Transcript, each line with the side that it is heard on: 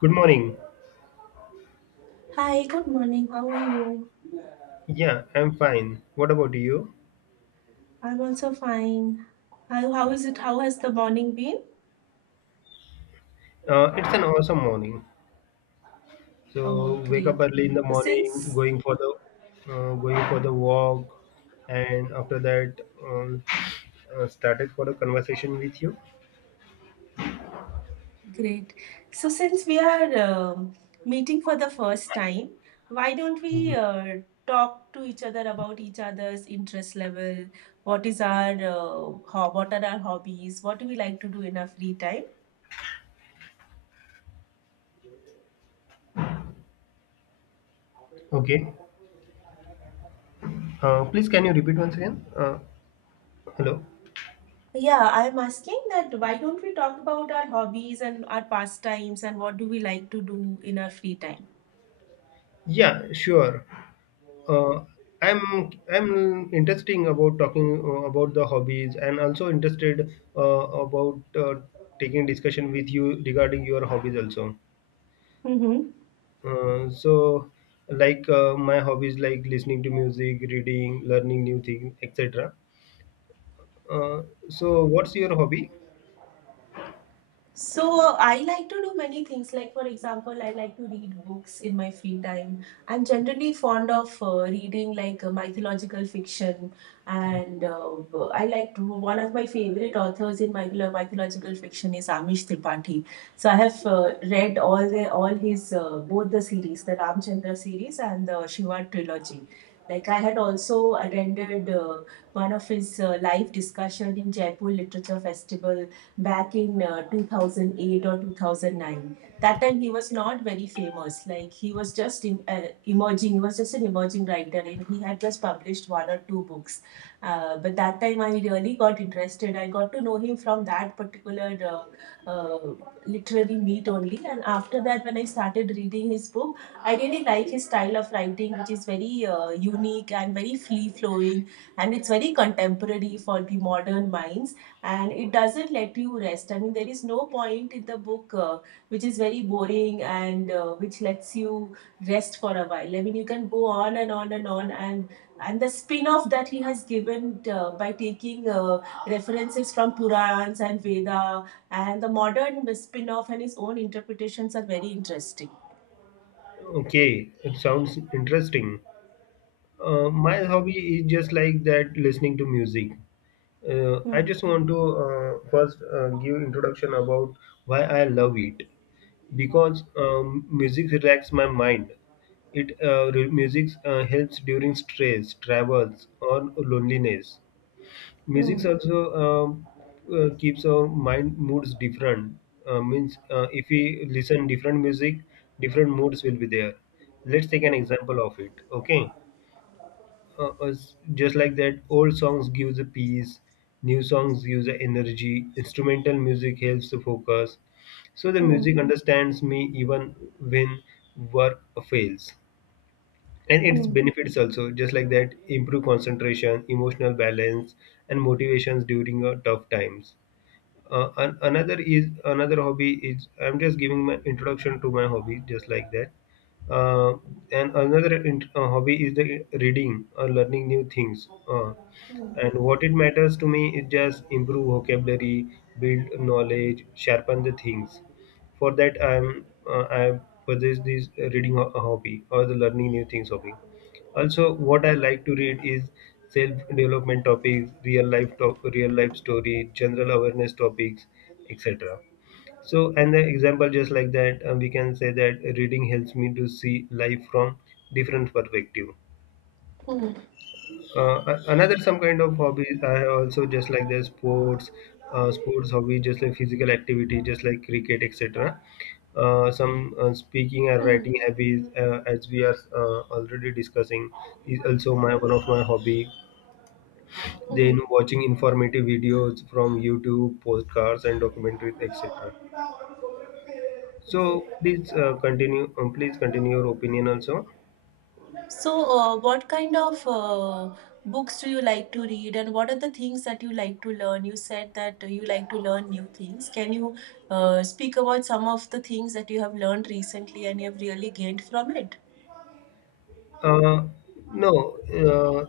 left: Good morning.
right: Hi, good morning. How are you?
left: Yeah, I'm fine. What about you?
right: I'm also fine. How is it? How has the morning been?
left: It's an awesome morning.
right: Oh,
left: So wake up
right: great.
left: early in the
right: So
left: morning,
right: Since
left: going for the walk, and after that, started for a conversation with you.
right: great. So since we are meeting for the first time, why don't we
left: Mhm.
right: talk to each other about each other's interest level? What is our what are our hobbies? What do we like to do in our free time?
left: Okay. Please, can you repeat once again? Hello.
right: Yeah, I'm asking that why don't we talk about our hobbies and our pastimes and what do we like to do in our free time?
left: Yeah, sure. Uh, I'm I'm interesting about talking about the hobbies and also interested about taking discussion with you regarding your hobbies also.
right: Mm-hmm.
left: So like my hobbies like listening to music, reading, learning new things, etc. uh, so what's your hobby?
right: So I like to do many things. Like for example, I like to read books in my free time. I'm generally fond of reading like mythological fiction, and I like to, one of my favorite authors in mythological fiction is Amish Tripathi. So I have read all his both the series, the Ramchandra series and the Shiva trilogy. Like I had also attended one of his live discussion in Jaipur Literature Festival back in 2008 or 2009. That time he was not very famous, like he was just in, emerging he was just an emerging writer and he had just published one or two books. But that time I really got interested. I got to know him from that particular literary meet only, and after that when I started reading his book, I really like his style of writing, which is very unique and very free flowing, and it's very contemporary for the modern minds, and it doesn't let you rest. I mean, there is no point in the book which is very boring and which lets you rest for a while. I mean, you can go on and on and on, and and the spin off that he has given by taking references from Purans and Veda, and the modern spin off and his own interpretations are very interesting.
left: Okay, it sounds interesting. My hobby is just like that, listening to music. I
right: Hmm.
left: just want to first give introduction about why I love it, because music relaxes my mind. It music helps during stress, travels, or loneliness. Music
right: Hmm.
left: also um, keeps our mind moods different. Means If we listen different music, different moods will be there. Let's take an
right: Hmm.
left: example of it. Okay, just like that, old songs gives a peace, new songs gives a energy. Instrumental music helps to focus. So the
right: Hmm.
left: music understands me even when work fails, and its
right: Hmm.
left: benefits also just like that, improve concentration, emotional balance, and motivations during tough times. Another hobby is I'm just giving my introduction to my hobby just like that. uh, and hobby is the reading or learning new things,
right: Hmm.
left: and what it matters to me is just improve vocabulary, build knowledge, sharpen the things. For that I possess this reading hobby or the learning new things hobby. Also, what I like to read is self-development topics, real life story, general awareness topics, etc. So, and the example just like that, we can say that reading helps me to see life from different perspective.
right: Hmm.
left: A- another Some kind of hobbies I have also, just like the sports, sports hobby, just like physical activity, just like cricket, etc. Some speaking and
right: Hmm.
left: writing hobbies, as we are already discussing, is also my one of my hobby.
right: Hmm. Hmm.
left: Then watching informative videos from YouTube, postcards, and documentaries, etc. So please continue. Please continue your opinion also.
right: So, what kind of books do you like to read, and what are the things that you like to learn? You said that you like to learn new things. Can you speak about some of the things that you have learned recently and you have really gained from it?
left: Uh, no,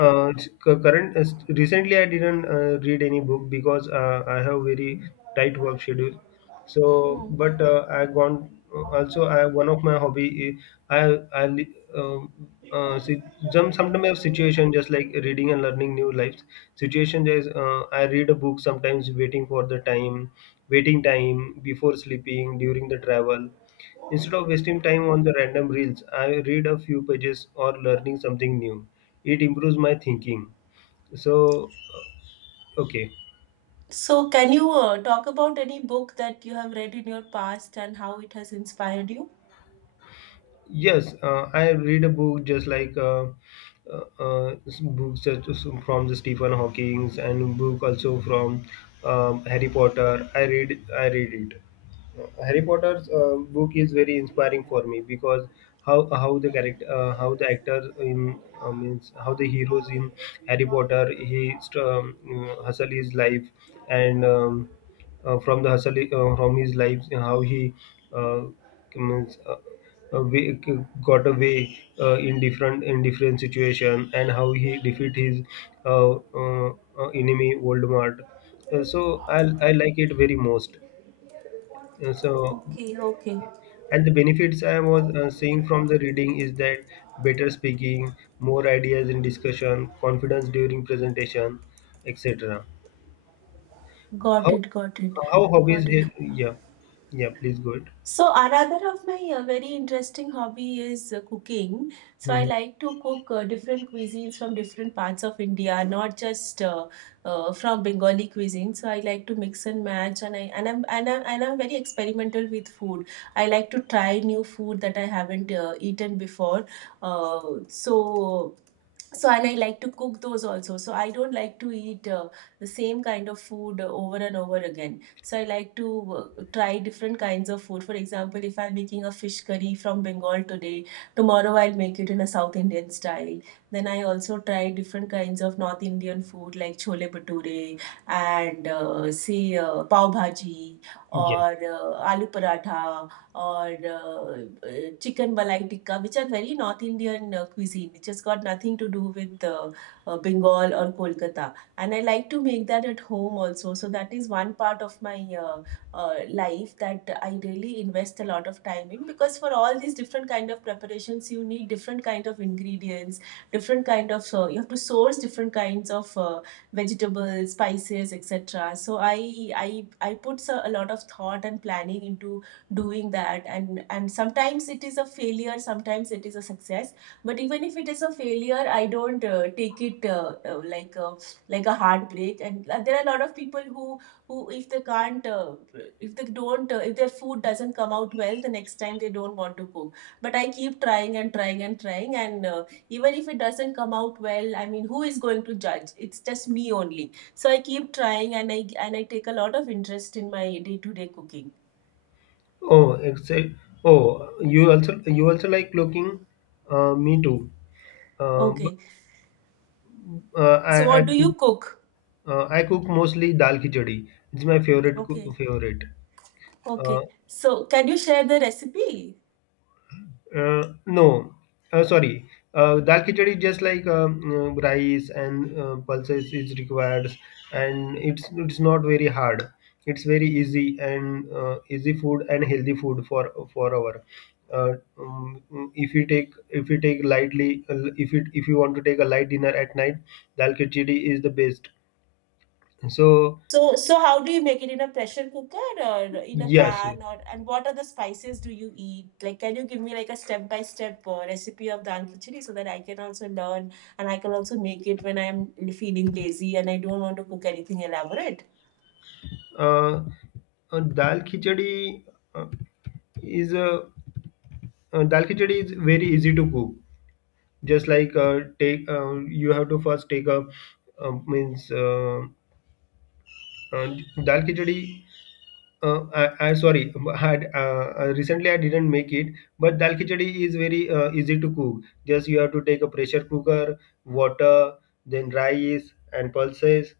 left: uh, cu- Current recently I didn't read any book because I have very tight work schedule. So,
right: Hmm.
left: but I gone also I one of my hobby, uh, I I li- um see, sometimes I have situation just like reading and learning new lives. Situation is I read a book sometimes waiting for the time, waiting time before sleeping, during the travel. Instead of wasting time on the random reels, I read a few pages or learning something new. It improves my thinking. So, okay.
right: So, can you talk about any book that you have read in your past and how it has inspired you?
left: Yes, I read a book just like books such as from the Stephen Hawking, and book also from Harry Potter. I read it. Harry Potter's book is very inspiring for me because how the character, how the actors in, means how the heroes in Harry Potter, hustle his life, and from the hustle, from his life, how he uh, means uh, uh, way, got away in different, in different situation, and how he defeat his uh, uh, enemy Voldemort. I like it very most. Uh, so
right: Okay, okay.
left: and the benefits I was seeing from the reading is that better speaking, more ideas in discussion, confidence during presentation, etc.
right: Got
left: How
right: it, got it,
left: how
right: got
left: hobbies?
right: it.
left: Yeah, yeah. Please go ahead.
right: So, another of my very interesting hobby is cooking. So, I
left: Mhm.
right: like to cook different cuisines from different parts of India, not just from Bengali cuisine. So, I like to mix and match, and I'm very experimental with food. I like to try new food that I haven't eaten before. Uh, so, so and I like to cook those also, so I don't like to eat the same kind of food over and over again, so I like to try different kinds of food. For example, if I'm making a fish curry from Bengal today, tomorrow I'll make it in a South Indian style. Then I also try different kinds of North Indian food like chole bhature and say pav bhaji
left: Yeah.
right: or aloo paratha or chicken malai tikka, which are very North Indian cuisine, which has got nothing to do with Bengal or Kolkata. And I like to make that at home also. So that is one part of my life that I really invest a lot of time in, because for all these different kind of preparations, you need different kind of ingredients, different kind of you have to source different kinds of vegetables, spices, etc. So I put so, a lot of thought and planning into doing that, and sometimes it is a failure, sometimes it is a success, but even if it is a failure I don't take it like a heartbreak. And there are a lot of people who who, if they can't if they don't if their food doesn't come out well the next time, they don't want to cook, but I keep trying and trying and trying, and even if it doesn't come out well, I mean, who is going to judge? It's just me only, so I keep trying, and I take a lot of interest in my day to day cooking.
left: Oh, except oh, you also, you also like cooking. Me too. But,
right: Okay.
left: uh,
right: So,
left: I I
right: what do you
left: cook,
right: cook?
left: I cook mostly dal khichdi. It's my
right: Okay.
left: favorite. Uh,
right: Okay. So, can you share the recipe?
left: No, Sorry. Dal khichdi is just like rice and pulses is required, and it's not very hard. It's very easy and easy food and healthy food for our. Uh, um, if you take, if you take lightly, if you, if you want to take a light dinner at night, dal khichdi is the best. So
right: So, so how do you make it, in a pressure cooker or in a
left: yes,
right: pan? Or, and what are the spices do you eat? Like, can you give me like a step by step recipe of dal khichdi so that I can also learn and I can also make it when I'm feeling lazy and I don't want to cook anything elaborate?
left: uh, dal khichdi uh, is a, dal khichdi is very easy to cook, just like take, you have to first take a means uh, dal khichdi. I Sorry, I had recently I didn't make it, but dal khichdi is very easy to cook. Just you have to take a pressure cooker, water, then rice and pulses.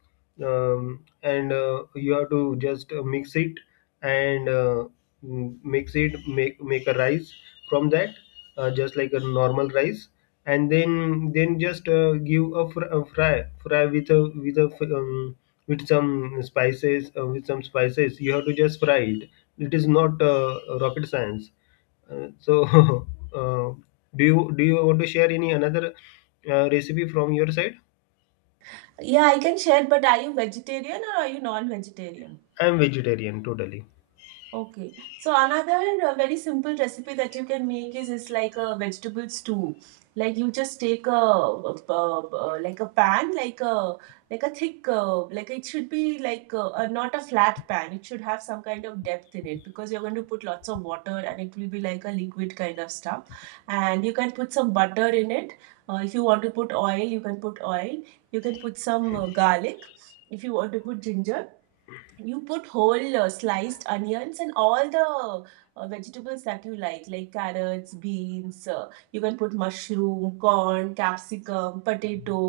left: And you have to just mix it, and mix it, make a rice from that, just like a normal rice, and then just give a, fry with a with some spices, with some spices you have to just fry it. It is not rocket science. uh, so uh, do you do you want to share any another recipe from your side?
right: Yeah, I can share. But are you vegetarian or are you non-vegetarian?
left: I am vegetarian totally.
right: Okay. So another very simple recipe that you can make is like a vegetable stew. Like you just take a, like a pan, like a thick, like it should be like a not a flat pan. It should have some kind of depth in it because you're going to put lots of water and it will be like a liquid kind of stuff. And you can put some butter in it. If you want to put oil, you can put oil. You can put some garlic, if you want to put ginger. You put whole sliced onions and all the vegetables that you like carrots, beans, you can put mushroom, corn, capsicum, potato,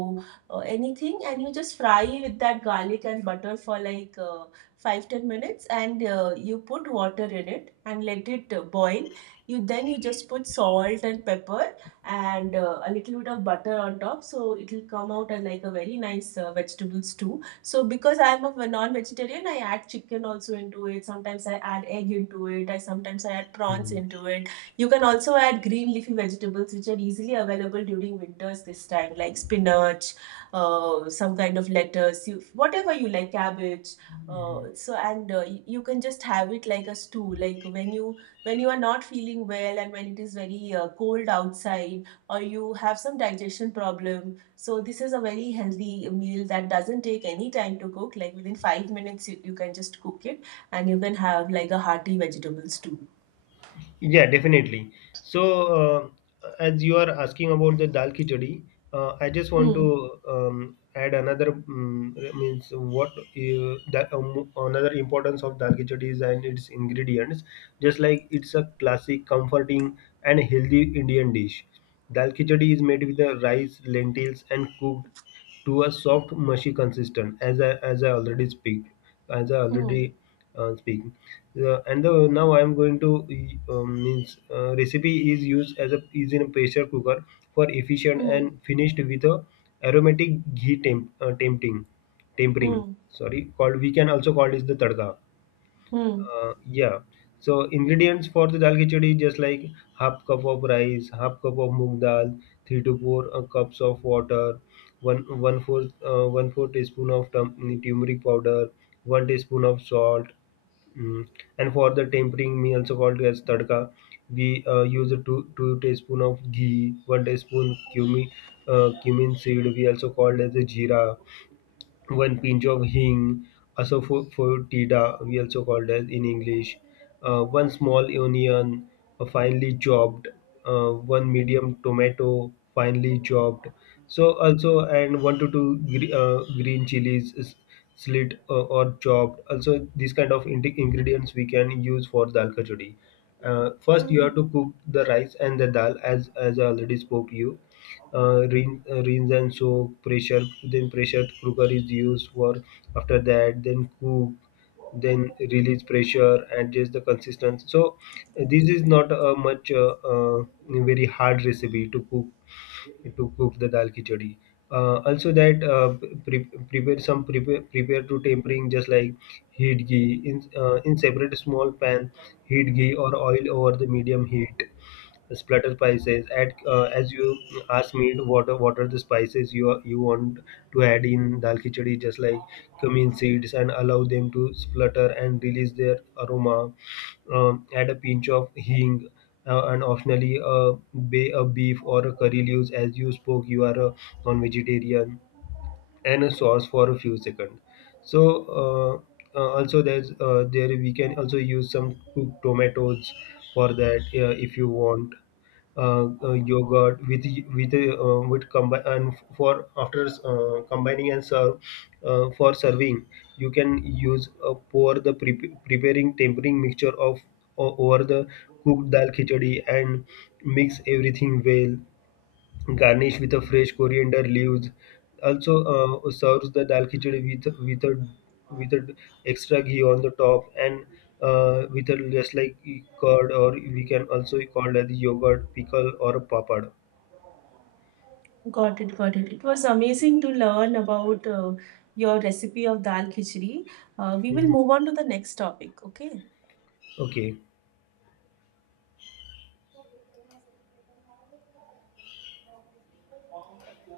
right: anything. And you just fry with that garlic and butter for like 5 10 minutes, and you put water in it and let it boil. You then you just put salt and pepper and a little bit of butter on top, so it will come out as like a very nice vegetable stew. So because I'm a non-vegetarian, I add chicken also into it. Sometimes I add egg into it. I sometimes I add prawns
left: Hmm.
right: into it. You can also add green leafy vegetables, which are easily available during winters this time, like spinach, some kind of lettuce, you, whatever you like, cabbage. So and you can just have it like a stew, like when you are not feeling well and when it is very cold outside, or you have some digestion problem. So this is a very healthy meal that doesn't take any time to cook. Like within 5 minutes, you can just cook it, and you can have like a hearty vegetable stew.
left: Yeah, definitely. So, as you are asking about the dal khichdi, I just want
right: Hmm.
left: to add another, means what that another importance of dal khichdi is and its ingredients. Just like it's a classic, comforting, and healthy Indian dish. Dal khichdi is made with the rice, lentils, and cooked to a soft mushy consistent, as I, as I already speak, as I
right: Hmm.
left: already speak. And the, now I am going to means recipe is used as a, is in a pressure cooker for efficient,
right: Hmm.
left: and finished with a aromatic ghee tempering,
right: Hmm.
left: sorry, called, we can also call it the tadka.
right: Hmm.
left: Yeah. So ingredients for the dal khichdi, just like half cup of rice, half cup of moong dal, three to four cups of water, one one fourth 1/4 teaspoon of turmeric powder, one teaspoon of salt, mm. And for the tempering, we also called as tadka, we use a two teaspoon of ghee, one teaspoon cumin, cumin seed. We also called as the jeera, one pinch of hing, asafoetida, we also called as in English, one small onion, finely chopped, one medium tomato, finely chopped. So also and one to two green chilies slit or chopped. Also these kind of ingredients we can use for dal kachori. First you
right: Hmm.
left: have to cook the rice and the dal, as I already spoke to you, rinse and soak pressure, then pressure cooker is used for, after that then cook, then release pressure, adjust the consistency. So this is not a much very hard recipe to cook, to cook the dal khichdi. Also that pre- prepare some, prepare to tempering, just like heat ghee in separate small pan, heat ghee or oil over the medium heat, splatter spices, add as you asked me to, what are the spices you want to add in dal khichdi, just like cumin seeds, and allow them to splutter and release their aroma. Add a pinch of hing, and optionally a, bay, a beef or a curry leaves. As you spoke, you are a non-vegetarian, and a sauce for a few seconds. So also there's, there we can also use some cooked tomatoes for that if you want, yogurt with, with and for after combining and serve, for serving you can use, pour the preparing tempering mixture of over the cooked dal khichdi and mix everything well, garnish with a fresh coriander leaves. Also serves the dal khichdi with a, with a extra ghee on the top, and with a just like e, curd, or we can also call it as yogurt, pickle, or a papad.
right: Got it. Got it. It was amazing to learn about your recipe of dal khichdi. We will
left: Mhm.
right: move on to the next topic. Okay.
left: Okay.